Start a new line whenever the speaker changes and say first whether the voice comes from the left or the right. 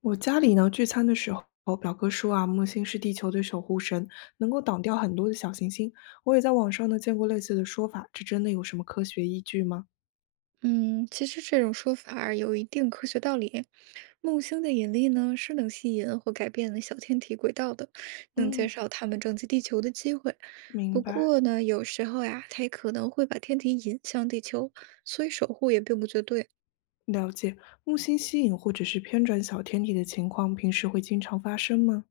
left: 我家里呢，聚餐的时候，表哥说啊，木星是地球的守护神，能够挡掉很多的小行星。我也在网上呢见过类似的说法，这真的有什么科学依据吗？
right: 嗯，其实这种说法儿有一定科学道理。木星的引力呢，是能吸引或改变小天体轨道的，能减
left: 嗯，
right: 少它们撞击地球的机会。
left: 明
right: 不
left: 白，
right: 过呢，有时候呀，它也可能会把天体引向地球，所以守护也并不绝对。
left: 了解。木星吸引或者是偏转小天体的情况，平时会经常发生吗？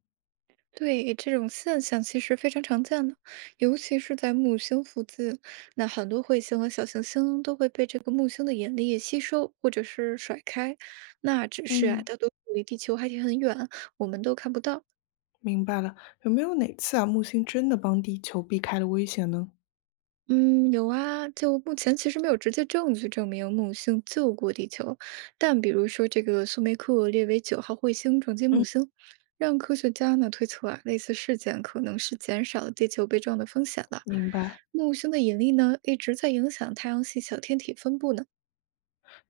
right: 对，这种现象其实非常常见的，尤其是在木星附近，那很多彗星和小行星都会被这个木星的引力吸收或者是甩开。那只是啊，
left: 嗯，
right: 大多数离地球还挺很远，我们都看不到。
left: 明白了。有没有哪次啊，木星真的帮地球避开了危险呢？
right: 嗯，有啊，就目前其实没有直接证据证明木星救过地球，但比如说这个苏梅克列维九号彗星撞击木星，让科学家呢推测啊，类似事件可能是减少了地球被撞的风险了。
left: 明白。
right: 木星的引力呢一直在影响太阳系小天体分布呢。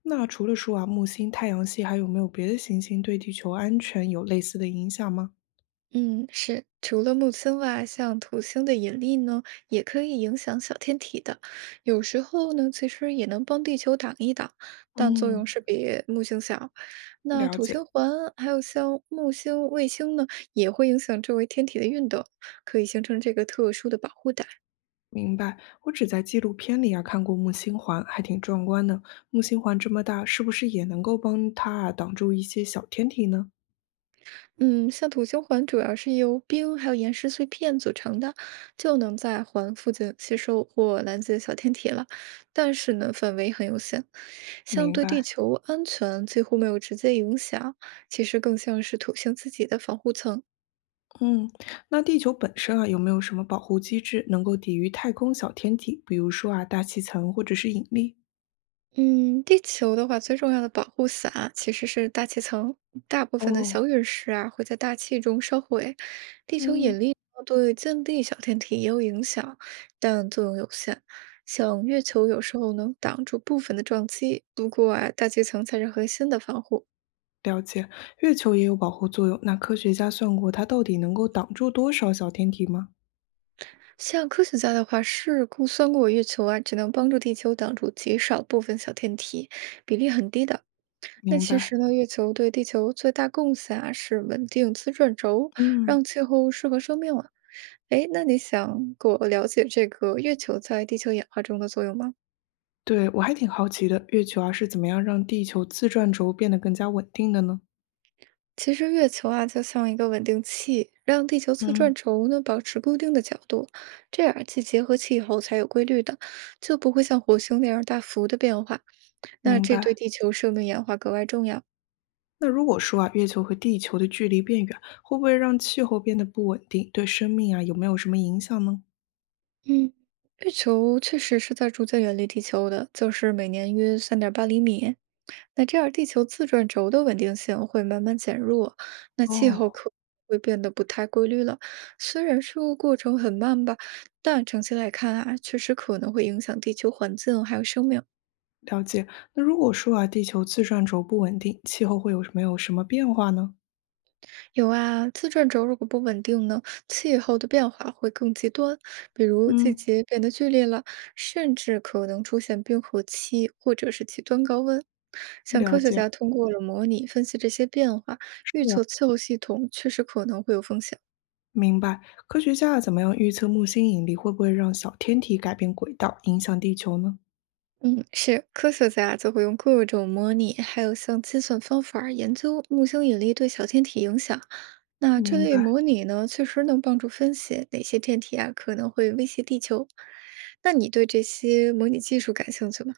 left: 那除了说啊，木星、太阳系还有没有别的行星对地球安全有类似的影响吗？
right: 嗯，是，除了木星外，像土星的引力呢，也可以影响小天体的。有时候呢，其实也能帮地球挡一挡，但作
left: 嗯，
right: 用是比木星小。那
left: 了
right: 土星
left: 解。
right: 环还有像木星、卫星呢，也会影响周围天体的运动，可以形成这个特殊的保护带。
left: 明白，我只在纪录片里啊看过木星环，还挺壮观的。木星环这么大，是不是也能够帮它啊挡住一些小天体呢？
right: 嗯，像土星环主要是由冰还有岩石碎片组成的，就能在环附近吸收或拦截小天体了。但是呢，范围很有限，相
left: 明
right: 对地
left: 白，
right: 球安全几乎没有直接影响，其实更像是土星自己的防护层。
left: 嗯，那地球本身啊有没有什么保护机制能够抵御太空小天体，比如说啊大气层或者是引力？
right: 嗯，地球的话，最重要的保护伞啊其实是大气层。大部分的小
left: 哦，
right: 陨石啊，会在大气中烧毁。地球
left: 嗯，
right: 引力呢对近地小天体也有影响，但作用有限。像月球有时候能挡住部分的撞击，不过啊，大气层才是核心的防护。
left: 了解。月球也有保护作用，那科学家算过它到底能够挡住多少小天体吗？
right: 像科学家的话，是估算过月球啊，只能帮助地球挡住极少部分小天体，比例很低的。那
left: 明
right: 其
left: 白，
right: 实呢，月球对地球最大贡献啊是稳定自转轴，
left: 嗯。
right: 让气候适合生命啊。哎，那你想过了解这个月球在地球演化中的作用吗？
left: 对，我还挺好奇的，月球啊是怎么样让地球自转轴变得更加稳定的呢？
right: 其实月球啊就像一个稳定器，让地球自
left: 嗯，
right: 转轴呢保持固定的角度，这样季节和气候才有规律的，就不会像火星那样大幅的变化。那
left: 明
right: 这对
left: 白。
right: 地球生命演化格外重要。
left: 那如果说啊，月球和地球的距离变远，会不会让气候变得不稳定，对生命啊有没有什么影响呢？
right: 嗯，月球确实是在逐渐远离地球的，就是每年约3.8厘米。那这样，地球自转轴的稳定性会慢慢减弱，那气候
left: 哦，
right: 可会变得不太规律了。虽然说过程很慢吧，但长期来看啊，确实可能会影响地球环境还有生命。
left: 了解。那如果说啊，地球自转轴不稳定，气候会有没有什么变化呢？
right: 有啊，自转轴如果不稳定呢，气候的变化会更极端，比如季
left: 嗯，
right: 节变得剧烈了，甚至可能出现冰河期或者是极端高温。像
left: 了
right: 科学家
left: 解，
right: 通过了模拟分析这些变化，
left: 是
right: 预
left: 啊，
right: 测气候系统确实可能会有风险。
left: 明白。科学家啊怎么样预测木星引力会不会让小天体改变轨道，影响地球呢？
right: 嗯，是科学家就会用各种模拟，还有像计算方法儿研究木星引力对小天体影响。那这
left: 明
right: 类
left: 白。
right: 模拟呢，确实能帮助分析哪些天体啊可能会威胁地球。那你对这些模拟技术感兴趣吗？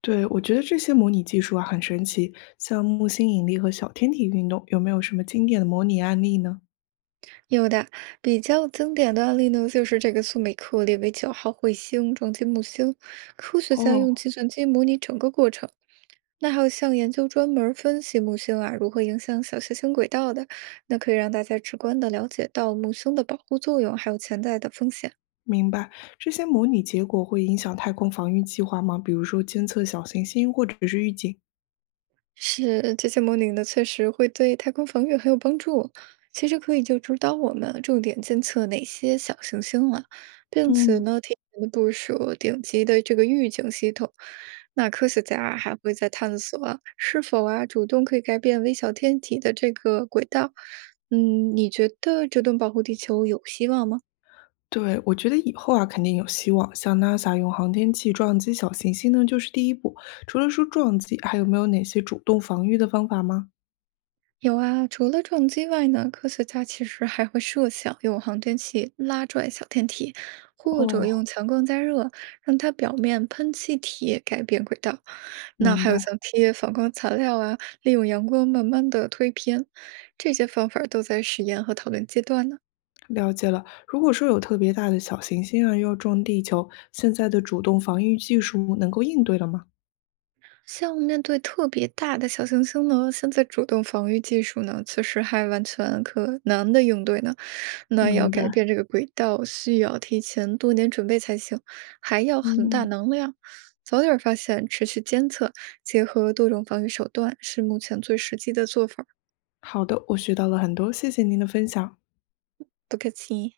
left: 对，我觉得这些模拟技术啊很神奇，像木星引力和小天体运动，有没有什么经典的模拟案例呢？
right: 有的，比较经典的案例呢，就是这个苏美克列维九号彗星撞击木星，科学家
left: 哦，
right: 用计算机模拟整个过程。那还有像研究专门儿分析木星啊如何影响小行星轨道的，那可以让大家直观的了解到木星的保护作用，还有潜在的风险。
left: 明白，这些模拟结果会影响太空防御计划吗？比如说监测小行星或者是预警？
right: 是，这些模拟呢，确实会对太空防御很有帮助。其实可以就指导我们重点监测哪些小行星了，并且
left: 嗯，
right: 呢，提前的部署顶级的这个预警系统。那科学家啊还会在探索啊是否啊主动可以改变微小天体的这个轨道。嗯，你觉得这顿保护地球有希望吗？
left: 对，我觉得以后啊肯定有希望，像 NASA 用航天器撞击小行星呢，就是第一步。除了说撞击，还有没有哪些主动防御的方法吗？
right: 有啊，除了撞击外呢，科学家其实还会设想用航天器拉拽小天体，或者用
left: 哦，
right: 强光加热让它表面喷气体改变轨道。那
left: 明
right: 还有
left: 白。
right: 像贴反光材料啊，利用阳光慢慢的推偏，这些方法都在实验和讨论阶段呢。
left: 了解了。如果说有特别大的小行星啊，又要撞地球，现在的主动防御技术能够应对了吗？
right: 像面对特别大的小行星呢，现在主动防御技术呢，确实还完全可难的应对呢。那要
left: 明白，
right: 改变这个轨道，需要提前多年准备才行，还要很大
left: 嗯。
right: 能量。早点发现，持续监测，结合多种防御手段，是目前最实际的做法儿。
left: 好的，我学到了很多，谢谢您的分享。
right: 不客气。